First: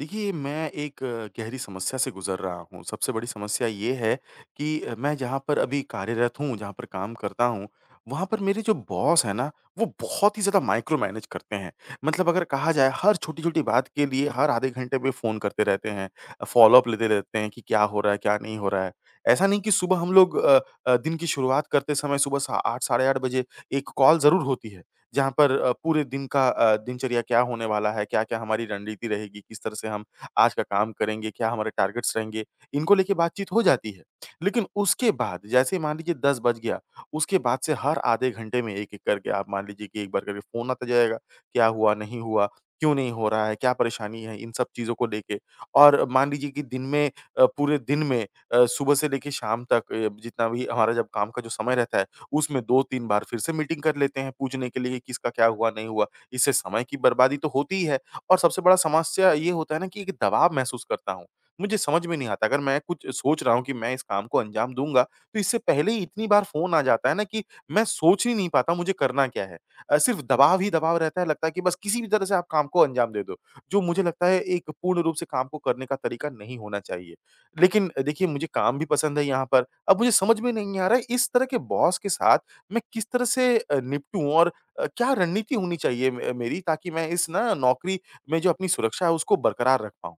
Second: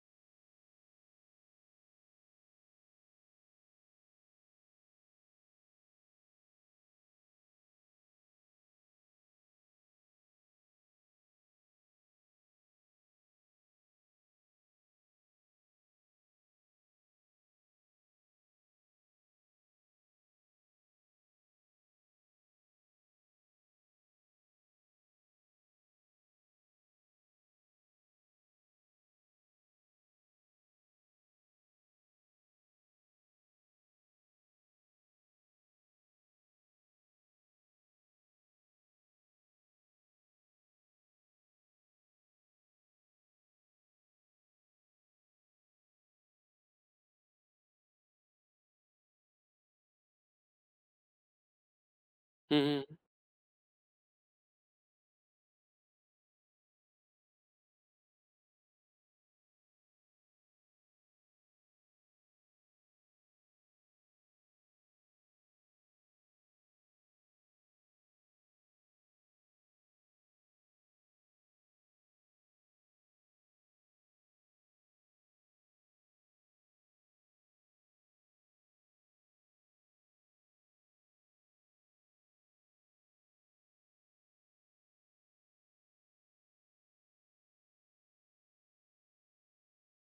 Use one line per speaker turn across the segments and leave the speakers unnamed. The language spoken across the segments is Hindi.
देखिए, मैं एक गहरी समस्या से गुज़र रहा हूँ। सबसे बड़ी समस्या ये है कि मैं जहाँ पर अभी कार्यरत हूँ, जहाँ पर काम करता हूँ, वहाँ पर मेरे जो बॉस हैं ना, वो बहुत ही ज़्यादा माइक्रो मैनेज करते हैं। मतलब अगर कहा जाए, हर छोटी-छोटी बात के लिए हर आधे घंटे पे फ़ोन करते रहते हैं, फ़ॉलो-अप लेते रहते हैं कि क्या हो रहा है, क्या नहीं हो रहा है। ऐसा नहीं कि सुबह हम लोग दिन की शुरुआत करते समय सुबह सा 8 साढ़े 8 बजे एक कॉल ज़रूर होती है। जहाँ पर पूरे दिन का दिनचर्या क्या होने वाला है, क्या-क्या हमारी रणनीति रहेगी, किस तरह से हम आज का काम करेंगे, क्या हमारे टारगेट्स रहेंगे, इनको लेके बातचीत हो जाती है। लेकिन उसके बाद जैसे ही मान लीजिए 10 बज गया, उसके बाद से हर आधे घंटे में एक-एक करके आप मान लीजिए कि एक बार करके फ़ोन आता जाएगा, क्या हुआ, नहीं हुआ, क्यों नहीं हो रहा है, क्या परेशानी है, इन सब चीज़ों को लेके। और मान लीजिए कि दिन में पूरे दिन में सुबह से लेके शाम तक जितना भी हमारा जब काम का जो समय रहता है,
हुँ,
उसमें
हुँ।
2-3 बार फिर से मीटिंग कर लेते हैं पूछने के लिए कि किसका क्या हुआ, नहीं हुआ। इससे समय की बर्बादी तो होती ही है और सबसे बड़ा समस्या ये होता है ना कि एक दबाव महसूस करता हूँ। मुझे समझ में नहीं आता अगर मैं कुछ सोच रहा हूँ कि मैं इस काम को अंजाम दूँगा, तो इससे पहले ही इतनी बार फ़ोन आ जाता है ना कि मैं सोच ही नहीं पाता मुझे करना क्या है। सिर्फ़ दबाव ही दबाव रहता है लगता है कि बस किसी भी तरह से आप काम को अंजाम दे दो। जो मुझे लगता है एक पूर्ण रूप से काम को करने का तरीका नहीं होना चाहिए। लेकिन देखिए मुझे काम भी पसंद है यहाँ पर। अब मुझे समझ में नहीं आ रहा है, इस तरह के बॉस के साथ मैं किस तरह से निपटूँ और क्या रणनीति होनी चाहिए मे मेरी ताकि मैं इस ना नौकरी में जो अपनी सुरक्षा है उसको बरकरार रख पाऊँ?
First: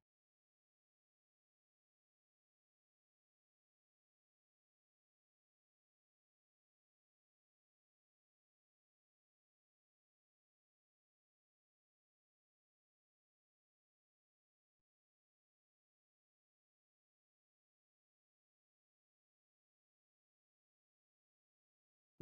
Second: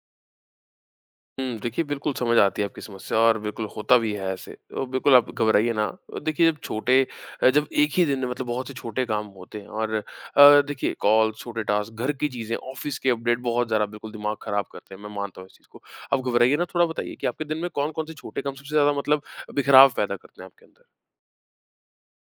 हुँ, देखिए बिल्कुल समझ आती है आपकी समस्या और बिल्कुल होता भी है ऐसे। तो बिल्कुल आप घबराइए ना। और देखिए जब एक ही दिन में मतलब बहुत से छोटे काम होते हैं और देखिए कॉल, छोटे टास्क, घर की चीज़ें, ऑफ़िस के अपडेट बहुत ज़्यादा बिल्कुल दिमाग ख़राब करते हैं। मैं मानता हूँ इस चीज़ को। आप घबराइए ना, थोड़ा बताइए कि आपके दिन में कौन-कौन से छोटे काम सबसे ज़्यादा मतलब बिखराव पैदा करते हैं आपके अंदर?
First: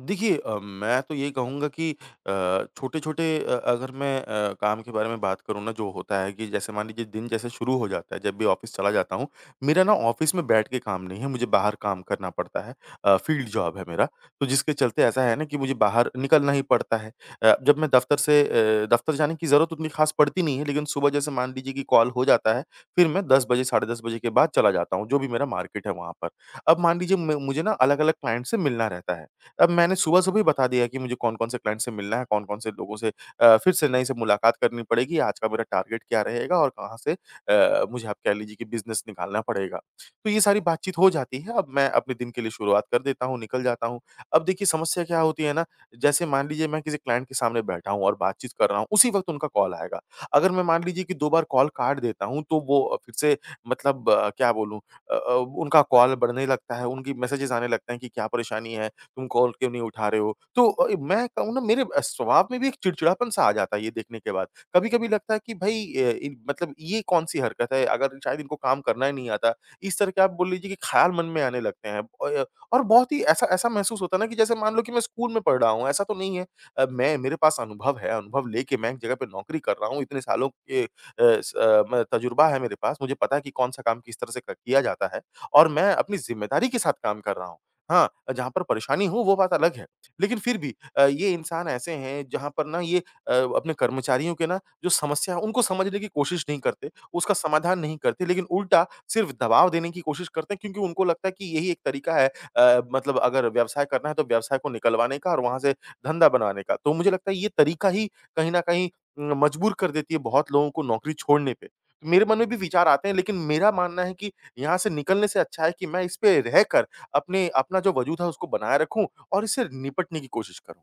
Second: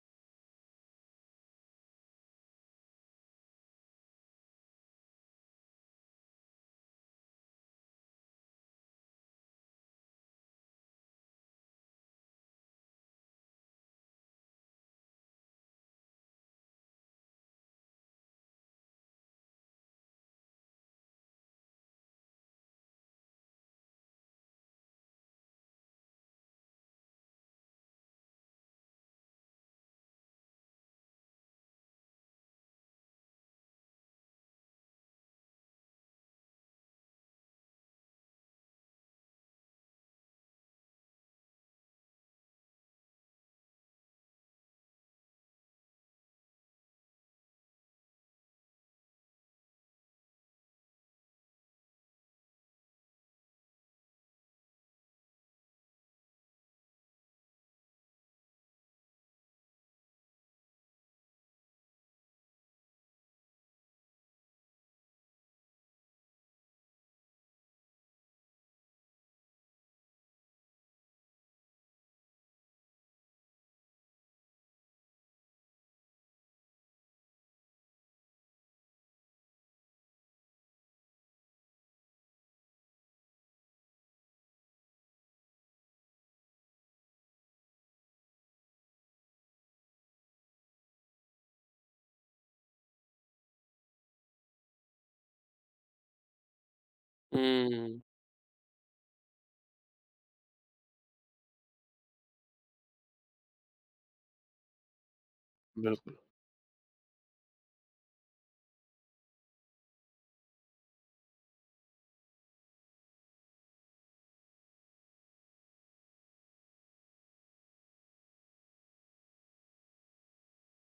देखिए मैं तो ये कहूँगा कि छोटे-छोटे अगर मैं काम के बारे में बात करूँ ना जो होता है कि जैसे मान लीजिए दिन जैसे शुरू हो जाता है, जब भी ऑफ़िस चला जाता हूँ, मेरा ना ऑफ़िस में बैठ के काम नहीं है, मुझे बाहर काम करना पड़ता है। फ़ील्ड जॉब है मेरा, तो जिसके चलते ऐसा है ना कि मुझे बाहर निकलना ही पड़ता है। जब मैं दफ़्तर जाने की ज़रूरत उतनी ख़ास पड़ती नहीं है, लेकिन सुबह जैसे मान लीजिए कि कॉल हो जाता है, फिर मैं 10 बजे, साढ़े 10 बजे के बाद चला जाता हूँ, जो भी मेरा मार्केट है वहाँ पर। अब मान लीजिए मैं मुझे ना अलग-अलग क्लाइंट से मिलना रहता है। अब मैंने सुबह-सुबह ही बता दिया कि मुझे कौन-कौन से क्लाइंट से मिलना है, कौन-कौन से लोगों से फिर से नई से मुलाकात करनी पड़ेगी, आज का मेरा टारगेट क्या रहेगा और कहाँ से मुझे आप कह लीजिए कि बिज़नेस निकालना पड़ेगा। तो ये सारी बातचीत हो जाती है, अब मैं अपने दिन के लिए शुरुआत कर देता हूँ, निकल जाता हूँ। अब देखिए समस्या क्या होती है ना, जैसे मान लीजिए मैं किसी क्लाइंट के सामने बैठा हूँ और बातचीत कर रहा हूँ, उसी वक़्त उनका कॉल आएगा। अगर मैं मान लीजिए कि 2 बार कॉल काट देता हूँ, तो वो फिर से मतलब क्या बोलूँ अ अ, उनका कॉल बढ़ने लगता है, उनकी मैसेजेस आने लगते हैं कि क्या परेशानी है? तुम कॉल क्यों नहीं उठा रहे हो? तो मैं कहूँ ना मेरे स्वभाव में भी एक चिड़चिड़ापन-सा आ जाता है ये देखने के बाद। कभी-कभी लगता है कि भई इन मतलब ये कौन-सी हरकत है? अगर शायद इनको काम करना ही नहीं आता। इस तरह के आप बोल लीजिए कि ख़्याल मन में आने लगते हैं। अ, और बहुत ही ऐसा ऐसा महसूस होता है ना कि जैसे मान लो कि मैं स्कूल में पढ़ रहा हूँ, ऐसा तो नहीं है। मैं मेरे पास अनुभव है, अनुभव लेके मैं एक जगह पे नौकरी कर रहा हूँ, इतने सालों के अ, स अ, म तजुर्बा है मेरे पास। मुझे पता है कि कौन-सा काम किस तरह से क किया जाता है और मैं अपनी ज़िम्मेदारी के साथ काम कर रहा हूँ। हाँ, जहाँ पर परेशानी हो वो बात अलग है। लेकिन फिर भी ये इंसान ऐसे हैं जहाँ पर ना ये अपने कर्मचारियों के ना जो समस्या है उनको समझने की कोशिश नहीं करते, उसका समाधान नहीं
हुँ,
करते लेकिन उल्टा सिर्फ़ दबाव देने की कोशिश करते हैं क्योंकि उनको लगता है कि यही एक तरीका है मतलब अगर व्यवसाय करना है तो व्यवसाय को निकलवाने का और वहाँ से
बिल्कुल।
धंधा बनाने का। तो मुझे लगता है ये तरीका ही कहीं न कहीं मजबूर कर देती है बहुत लोगों को नौकरी छोड़ने पे। तो मेरे मन में भी विचार आते हैं लेकिन मेरा मानना है कि यहाँ से निकलने से अच्छा है कि मैं इस पे रहकर अपने अपना जो वजूद है उसको बनाए रखूँ और इससे निपटने की कोशिश करूँ।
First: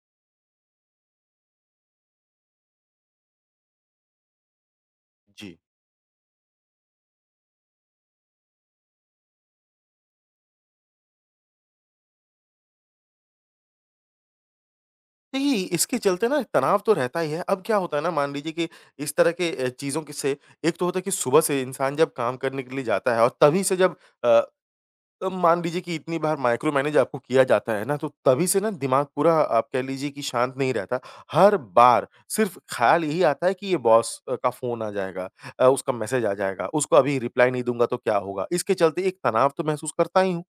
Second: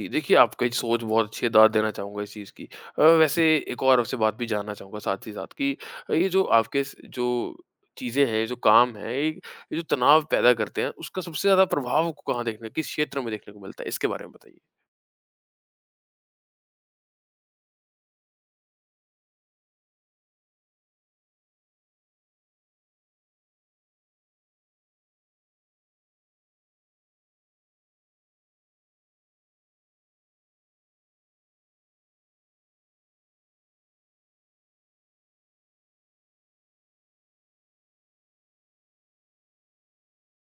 जी, देखिए आपकी सोच बहुत अच्छी है, दाद देना चाहूँगा इस चीज़ की। वैसे एक और आपसे बात भी जानना चाहूँगा साथ ही साथ
जी।
कि ये जो आपके स जो चीज़ें हैं, जो काम हैं, ये जो तनाव पैदा करते हैं, उसका सबसे ज़्यादा प्रभाव को कहाँ देखने किस क्षेत्र में देखने को मिलता है? इसके बारे में बताइए।
देखिए, इसके चलते ना तनाव तो रहता ही है। अब क्या होता है ना मान लीजिए कि इस तरह के चीज़ों के से एक तो होता है कि सुबह से इंसान जब काम करने के लिए जाता है और तभी से जब अ, तो मान लीजिए कि इतनी बार माइक्रो मैनेज आपको किया जाता है ना, तो तभी से ना दिमाग पूरा आप कह लीजिए कि शांत नहीं रहता। हर बार सिर्फ़ ख़्याल यही आता है कि ये बॉस का फ़ोन आ जाएगा, उसका मैसेज आ जाएगा, उसको अभी रिप्लाई नहीं दूँगा तो क्या होगा? इसके चलते एक तनाव तो महसूस करता ही हूँ।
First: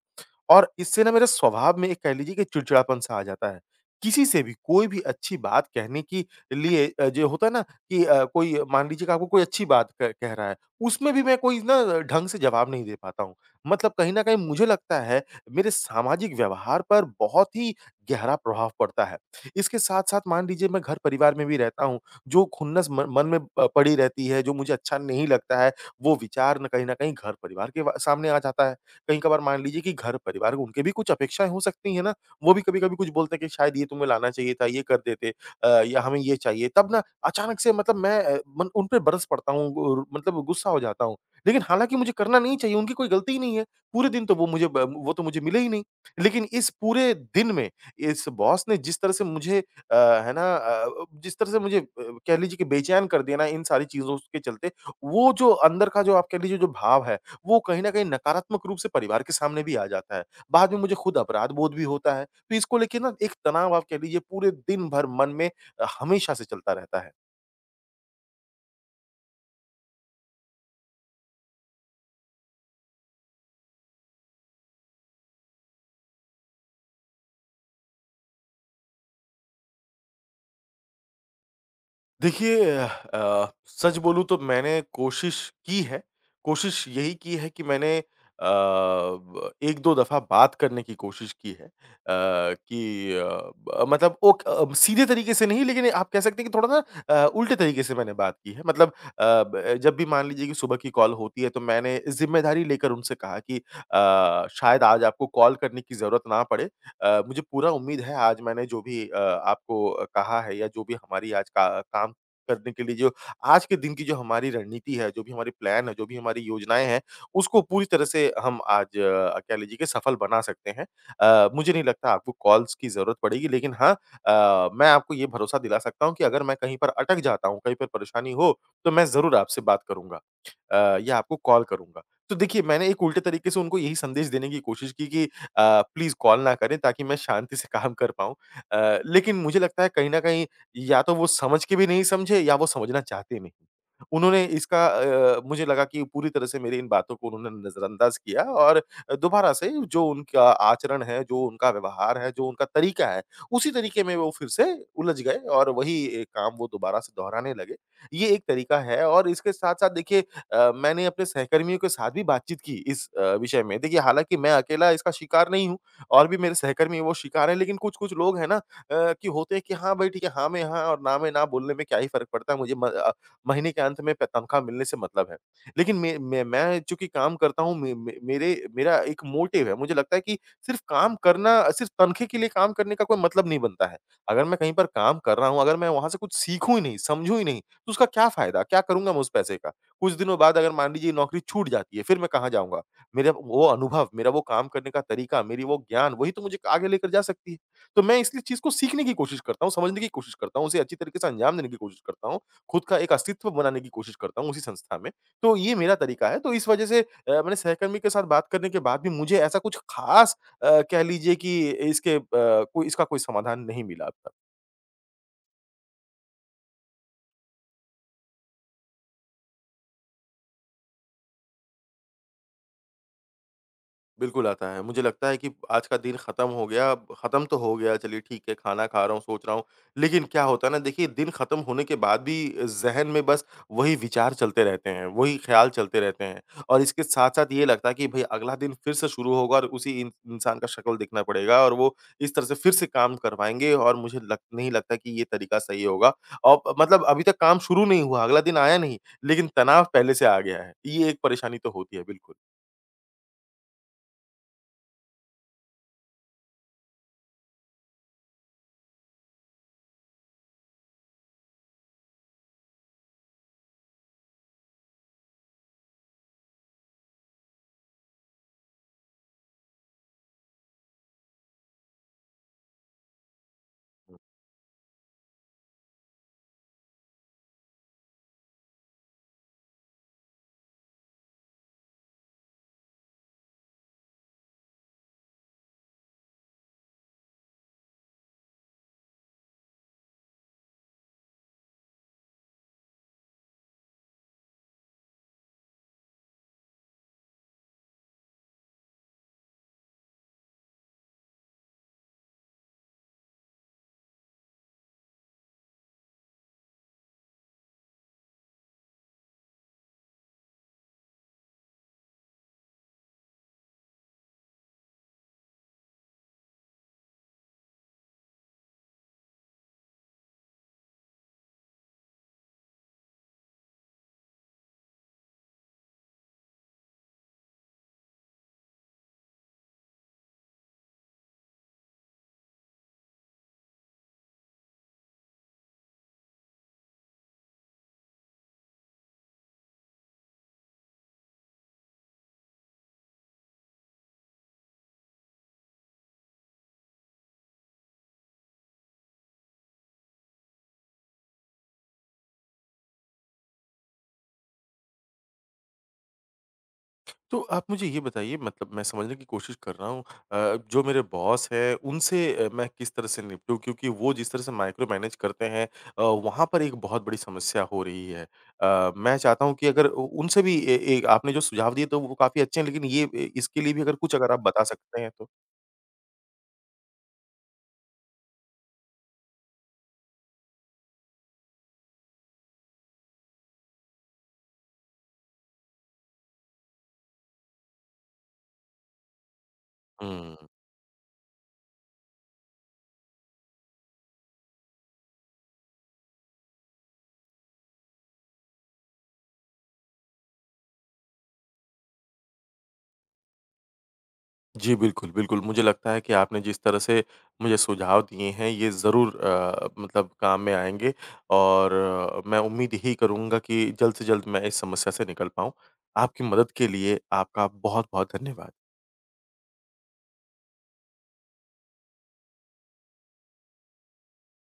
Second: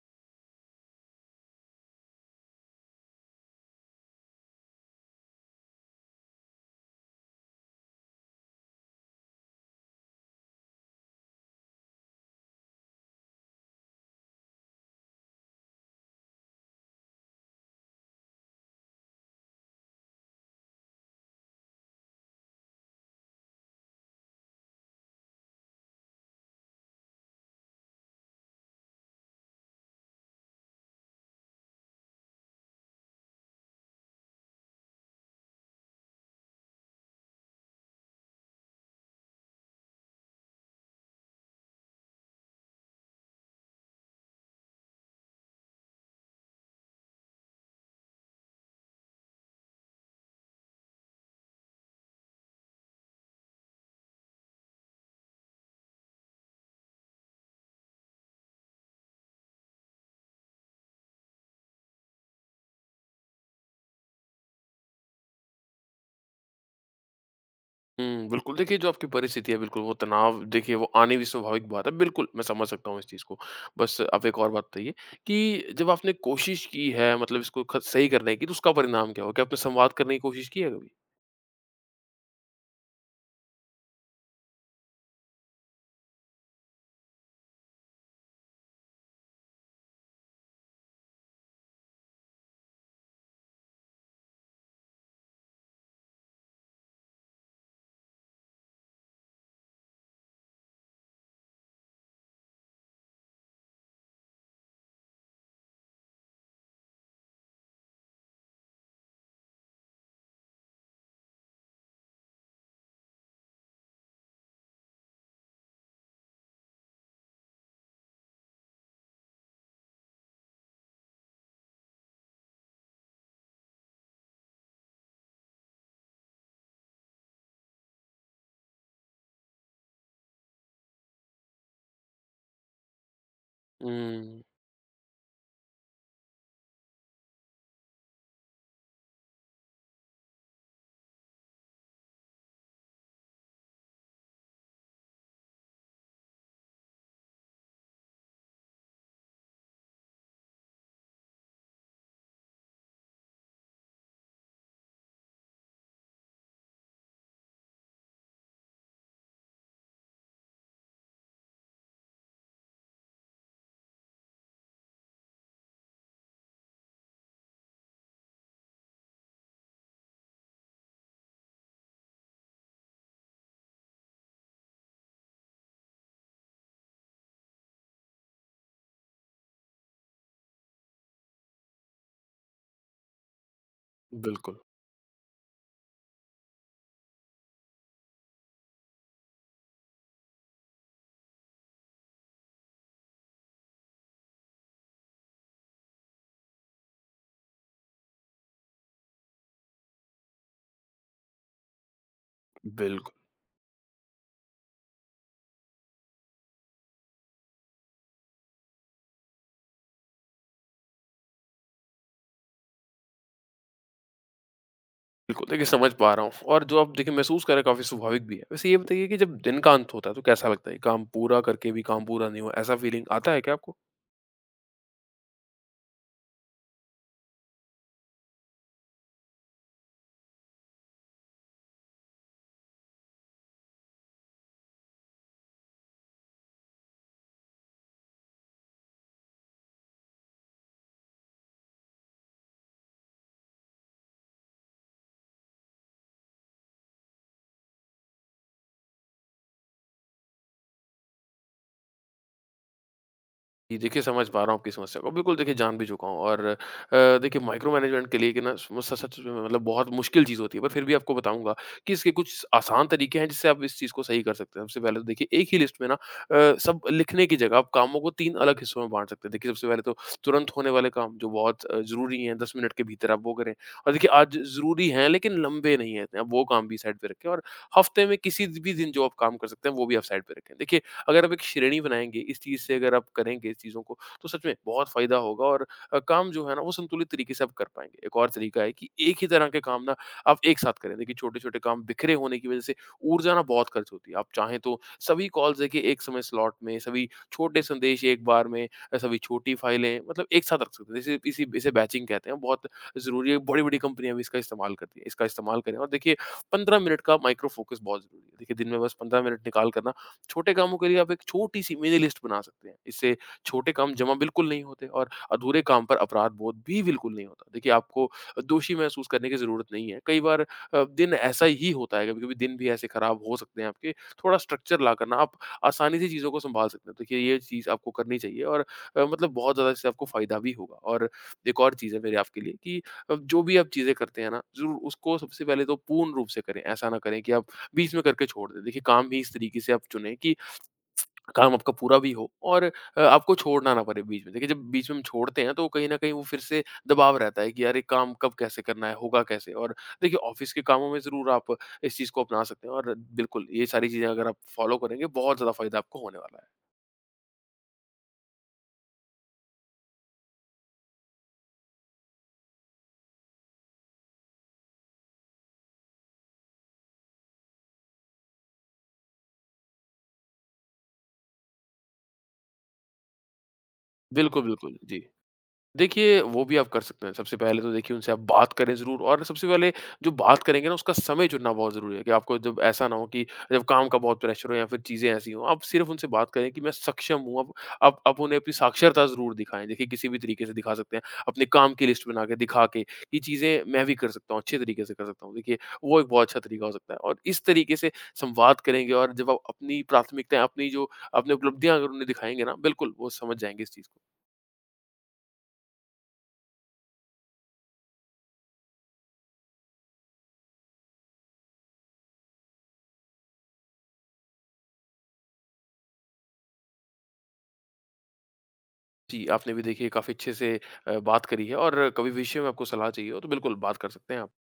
और इससे ना मेरे स्वभाव में एक कह लीजिए कि चिड़चिड़ापन-सा आ जाता है। किसी से भी कोई भी अच्छी बात कहने के लिए जो होता है ना कि कोई मान लीजिए कि आपको कोई अच्छी बात क कह रहा है, उसमें भी मैं कोई ना ढंग से जवाब नहीं दे पाता हूँ। मतलब कहीं न कहीं मुझे लगता है मेरे सामाजिक व्यवहार पर बहुत ही गहरा प्रभाव पड़ता है। इसके साथ-साथ मान लीजिए मैं घर-परिवार में भी रहता हूँ, जो खुन्नस म मन में प पड़ी रहती है, जो मुझे अच्छा नहीं लगता है, वो विचार न कहीं न कहीं घर-परिवार के व सामने आ जाता है। कहीं कभार मान लीजिए कि घर परिवार उनके भी कुछ अपेक्षाएँ हो सकती हैं ना, वो भी कभी-कभी कुछ बोलते हैं कि शायद ये तुम्हें लाना चाहिए था, ये कर देते या हमें ये चाहिए। तब ना अचानक से मतलब मन उन पे बरस पड़ता हूँ और मतलब गुस्सा हो जाता हूँ। लेकिन हालाँकि मुझे करना नहीं चाहिए, उनकी कोई गलती ही नहीं है। पूरे दिन तो वो तो मुझे मिले ही नहीं। लेकिन इस पूरे दिन में इस बॉस ने जिस तरह से मुझे अ, है ना अ, जिस तरह से मुझे कह लीजिए कि बेचैन कर दिया ना इन सारी चीज़ों के चलते, वो जो अंदर का जो आप कह लीजिए जो भाव है वो कहीं न कहीं नकारात्मक रूप से परिवार के सामने भी आ जाता है। बाद में मुझे खुद अपराध बोध भी होता है। तो इसको लेके ना एक तनाव आप कह लीजिए पूरे दिन भर मन में हमेशा से चलता रहता है।
बिल्कुल, देखिए जो आपकी परिस्थिति है बिल्कुल वो तनाव देखिए वो आनी भी स्वाभाविक बात है, बिल्कुल मैं समझ सकता हूँ इस चीज़ को। बस आप एक और बात बताइए कि जब आपने कोशिश की है मतलब इसको ख सही करने की तो उसका परिणाम क्या हुआ? क्या आपने संवाद करने की कोशिश की है कभी?
देखिए सच बोलूँ तो मैंने कोशिश की है। कोशिश यही की है कि मैंने अ, ब 1-2 दफ़ा बात करने की कोशिश की है। अ, कि अ, ब मतलब ओक अ, सीधे तरीके से नहीं लेकिन आप कह सकते हैं कि थोड़ा ना उल्टे तरीके से मैंने बात की है। मतलब अ, ब जब भी मान लीजिए कि सुबह की कॉल होती है तो मैंने ज़िम्मेदारी लेकर उनसे कहा कि शायद आज आपको कॉल करने की ज़रूरत ना पड़े। मुझे पूरा उम्मीद है आज मैंने जो भी आपको कहा है या जो भी हमारी आज का काम करने के लिए जो आज के दिन की जो हमारी रणनीति है, जो भी हमारी प्लान है, जो भी हमारी योजनाएँ हैं, उसको पूरी तरह से हम आज कह लीजिए कि सफल बना सकते हैं। मुझे नहीं लगता आपको कॉल्स की ज़रूरत पड़ेगी लेकिन हाँ, मैं आपको ये भरोसा दिला सकता हूँ कि अगर मैं कहीं पर अटक जाता हूँ, कहीं पर परेशानी हो, तो मैं ज़रूर आपसे बात करूँगा या आपको कॉल करूँगा। तो देखिए मैंने एक उल्टे तरीके से उनको यही संदेश
हुँ,
देने की कोशिश की कि प्लीज़ कॉल ना करें ताकि मैं शांति से काम कर पाऊँ। लेकिन मुझे लगता है कहीं न कहीं या तो वो समझ के भी नहीं समझे या वो समझना चाहते नहीं। उन्होंने इसका मुझे लगा कि पूरी तरह से मेरी इन बातों को उन्होंने नज़रअंदाज किया और दोबारा से जो उनका आचरण है, जो उनका व्यवहार है, जो उनका तरीका है, उसी तरीके में वो फिर से उलझ गए और वही काम वो दोबारा से दोहराने लगे। ये एक तरीका है और इसके साथ-साथ देखिए मैंने अपने सहकर्मियों के साथ भी बातचीत की इस विषय में। देखिए हालाँकि मैं अकेला इसका शिकार नहीं हूँ और भी मेरे सहकर्मी वो शिकार हैं, लेकिन कुछ-कुछ लोग हैं ना कि होते हैं कि हाँ भाई ठीक है, हाँ में हाँ और ना में ना बोलने में क्या ही फ़र्क पड़ता है मुझे महीने के अंत में प तनख़्वाह मिलने से मतलब है। लेकिन मैं चूँकि काम करता हूँ मे मे मेरे मेरा एक मोटिव है, मुझे लगता है कि सिर्फ़ काम करना सिर्फ़ तनख़्वाह के लिए काम करने का कोई मतलब नहीं बनता है। अगर मैं
बिल्कुल।
कहीं पर काम कर रहा हूँ, अगर मैं वहाँ से कुछ सीखूँ ही नहीं, समझूँ ही नहीं, तो उसका क्या फ़ायदा? क्या करूँगा मैं उस पैसे का? कुछ दिनों बाद अगर मान लीजिए नौकरी छूट जाती है, फिर मैं कहाँ जाऊँगा? मेरा वो अनुभव, मेरा वो काम करने का तरीका, मेरी वो ज्ञान वही तो मुझे आगे लेकर जा सकती है। तो मैं इसलिए चीज़ को सीखने की कोशिश करता हूँ, समझने की कोशिश करता हूँ, उसे अच्छी तरीके से अंजाम देने की कोशिश करता हूँ, खुद का
बिल्कुल,
एक अस्तित्व बनाने की कोशिश करता हूँ उसी संस्था में। तो ये मेरा तरीका है, तो इस वजह से मैंने सहकर्मी के साथ बात करने के बाद भी मुझे ऐसा कुछ ख़ास कह लीजिए कि इसके कोई इसका कोई समाधान नहीं मिला अब तक।
बिल्कुल। देखिए समझ पा रहा हूँ और जो आप देखिए महसूस कर रहे हैं काफ़ी स्वाभाविक भी है। वैसे ये बताइए कि जब दिन का अंत होता है तो कैसा लगता है? काम पूरा करके भी काम पूरा नहीं हुआ, ऐसा फीलिंग आता है क्या आपको?
बिल्कुल आता है। मुझे लगता है कि आज का दिन खत्म हो गया, अब खत्म तो हो गया चलिए ठीक है, खाना खा रहा हूँ, सोच रहा हूँ। लेकिन क्या होता है ना देखिए दिन खत्म होने के बाद भी ज़हन में बस वही विचार चलते रहते हैं, वही ख्याल चलते रहते हैं। और इसके साथ-साथ ये लगता है कि भई अगला दिन फिर से शुरू होगा और उसी इन इंसान का शक्ल देखना पड़ेगा और वो इस तरह से फिर से काम करवाएँगे और मुझे लग नहीं लगता कि ये तरीका सही होगा। औ मतलब अभी तक काम शुरू नहीं हुआ, अगला दिन आया नहीं, लेकिन तनाव पहले से आ गया है। ये एक परेशानी तो होती है, बिल्कुल।
जी, देखिए समझ पा रहा हूँ आपकी समस्या को। बिल्कुल देखिए जान भी चुका हूँ देखिए माइक्रो मैनेजमेंट के लिए कि ना समस्या सच में मतलब बहुत मुश्किल चीज़ होती है। पर फिर भी आपको बताऊँगा कि इसके कुछ आसान तरीके हैं जिससे आप इस चीज़ को सही कर सकते हैं। सबसे पहले तो देखिए एक ही लिस्ट में ना सब लिखने की जगह आप कामों को 3 अलग हिस्सों में बाँट सकते हैं। देखिए सबसे पहले तो तुरंत होने वाले काम जो बहुत ज़रूरी हैं 10 मिनट के भीतर आप वो करें। और देखिए आज ज़रूरी हैं लेकिन लंबे नहीं हैं इतने, आप वो काम भी साइड पे रखें और हफ्ते में किसी भी दिन जो आप काम कर सकते हैं वो भी आप साइड पे रखें। देखिए अगर आप एक श्रेणी बनाएँगे, इस चीज़ से अगर आप करेंगे इस चीज़ों को, तो सच में बहुत फ़ायदा होगा और काम जो है ना, वो संतुलित तरीके से आप कर पाएँगे। एक और तरीका है कि एक ही तरह के काम ना आप एक साथ करें। देखिए, छोटे-छोटे काम बिखरे होने की वज़ह से ऊर्जा ना बहुत खर्च होती है। आप चाहें तो सभी कॉल्स देखिए एक समय स्लॉट में, सभी छोटे संदेश एक बार में, सभी छोटी फाइलें मतलब एक साथ रख सकते हैं। जैसे इसी इसे बैचिंग कहते हैं, बहुत ज़रूरी है। बड़ी-बड़ी कंपनियाँ भी इसका इस्तेमाल करती हैं। इसका इस्तेमाल करें और देखिए 15 मिनट का माइक्रो फ़ोकस बहुत ज़रूरी है। देखिए, दिन में बस 15 मिनट निकाल कर ना छोटे कामों के लिए आप एक छोटी-सी मिनी लिस्ट बना सकते हैं। इससे छोटे काम जमा बिल्कुल नहीं होते और अधूरे काम पर अपराध-बोध भी बिल्कुल नहीं होता। देखिए, आपको दोषी महसूस करने की ज़रूरत नहीं है। कई बार दिन ऐसा ही होता है, कभी-कभी दिन भी ऐसे खराब हो सकते हैं आपके। थोड़ा स्ट्रक्चर लाकर ना आप आसानी से चीज़ों को सँभाल सकते हैं। देखिए, ये चीज़ आपको करनी चाहिए और बहुत ज़्यादा इससे आपको फ़ायदा भी होगा। और एक और चीज़ है मेरी आपके लिए कि जो भी आप चीज़ें करते हैं ना, ज़रूर उसको सबसे पहले तो पूर्ण रूप से करें। ऐसा ना करें कि आप बीच में करके छोड़ दें। देखिए काम भी इस तरीके से आप चुनें कि काम आपका पूरा भी हो और आपको छोड़ना ना पड़े बीच में। देखिए जब बीच में हम छोड़ते हैं तो कहीं न कहीं वो फिर से दबाव रहता है कि यार ये काम कब कैसे करना है, होगा कैसे? और देखिए ऑफ़िस के कामों में ज़रूर आप इस चीज़ को अपना सकते हैं और बिल्कुल ये सारी चीज़ें अगर आप फ़ॉलो करेंगे बहुत ज़्यादा फ़ायदा आपको होने वाला है।
तो आप मुझे ये बताइए मतलब मैं समझने की कोशिश कर रहा हूँ जो मेरे बॉस हैं उनसे मैं किस तरह से निपटूँ क्योंकि वो जिस तरह से माइक्रो मैनेज करते हैं वहाँ पर एक बहुत बड़ी समस्या हो रही है मैं चाहता हूँ कि अगर उनसे भी ए, ए, आपने जो सुझाव दिए तो वो काफ़ी अच्छे हैं लेकिन ये इसके लिए भी अगर कुछ अगर आप
बिल्कुल,
बता
बिल्कुल। जी।
सकते हैं तो
देखिए, वो भी आप कर सकते हैं। सबसे पहले तो देखिए उनसे आप बात करें ज़रूर और सबसे पहले जो बात करेंगे ना उसका समय चुनना बहुत ज़रूरी है कि आपको जब ऐसा ना हो कि जब काम का बहुत प्रेशर हो या फिर चीज़ें ऐसी हों, आप सिर्फ़ उनसे बात करें कि मैं सक्षम हूँ। आप उन्हें अपनी साक्षरता ज़रूर दिखाएँ। देखिए किसी भी तरीके
हम्म।
से दिखा सकते हैं। अपने काम की लिस्ट बना के दिखा के ये चीज़ें मैं भी कर सकता हूँ, अच्छे तरीके से कर सकता हूँ। देखिए वो एक बहुत अच्छा तरीका हो सकता है और इस तरीके से संवाद करेंगे और जब आप अपनी प्राथमिकताएँ, अपनी उपलब्धियाँ अगर उन्हें दिखाएँगे ना बिल्कुल वो समझ जाएँगे इस चीज़ को।
जी, बिल्कुल, बिल्कुल। मुझे लगता है कि आपने जिस तरह से मुझे सुझाव दिए हैं ये ज़रूर मतलब काम में आएँगे और मैं उम्मीद यही करूँगा कि जल्द से जल्द मैं इस समस्या से निकल पाऊँ। आपकी मदद के लिए आपका बहुत-बहुत धन्यवाद।
जी, आपने भी देखिए काफ़ी अच्छे से बात करी है और कभी भविष्य में आपको सलाह चाहिए हो तो बिल्कुल बात कर सकते हैं आप।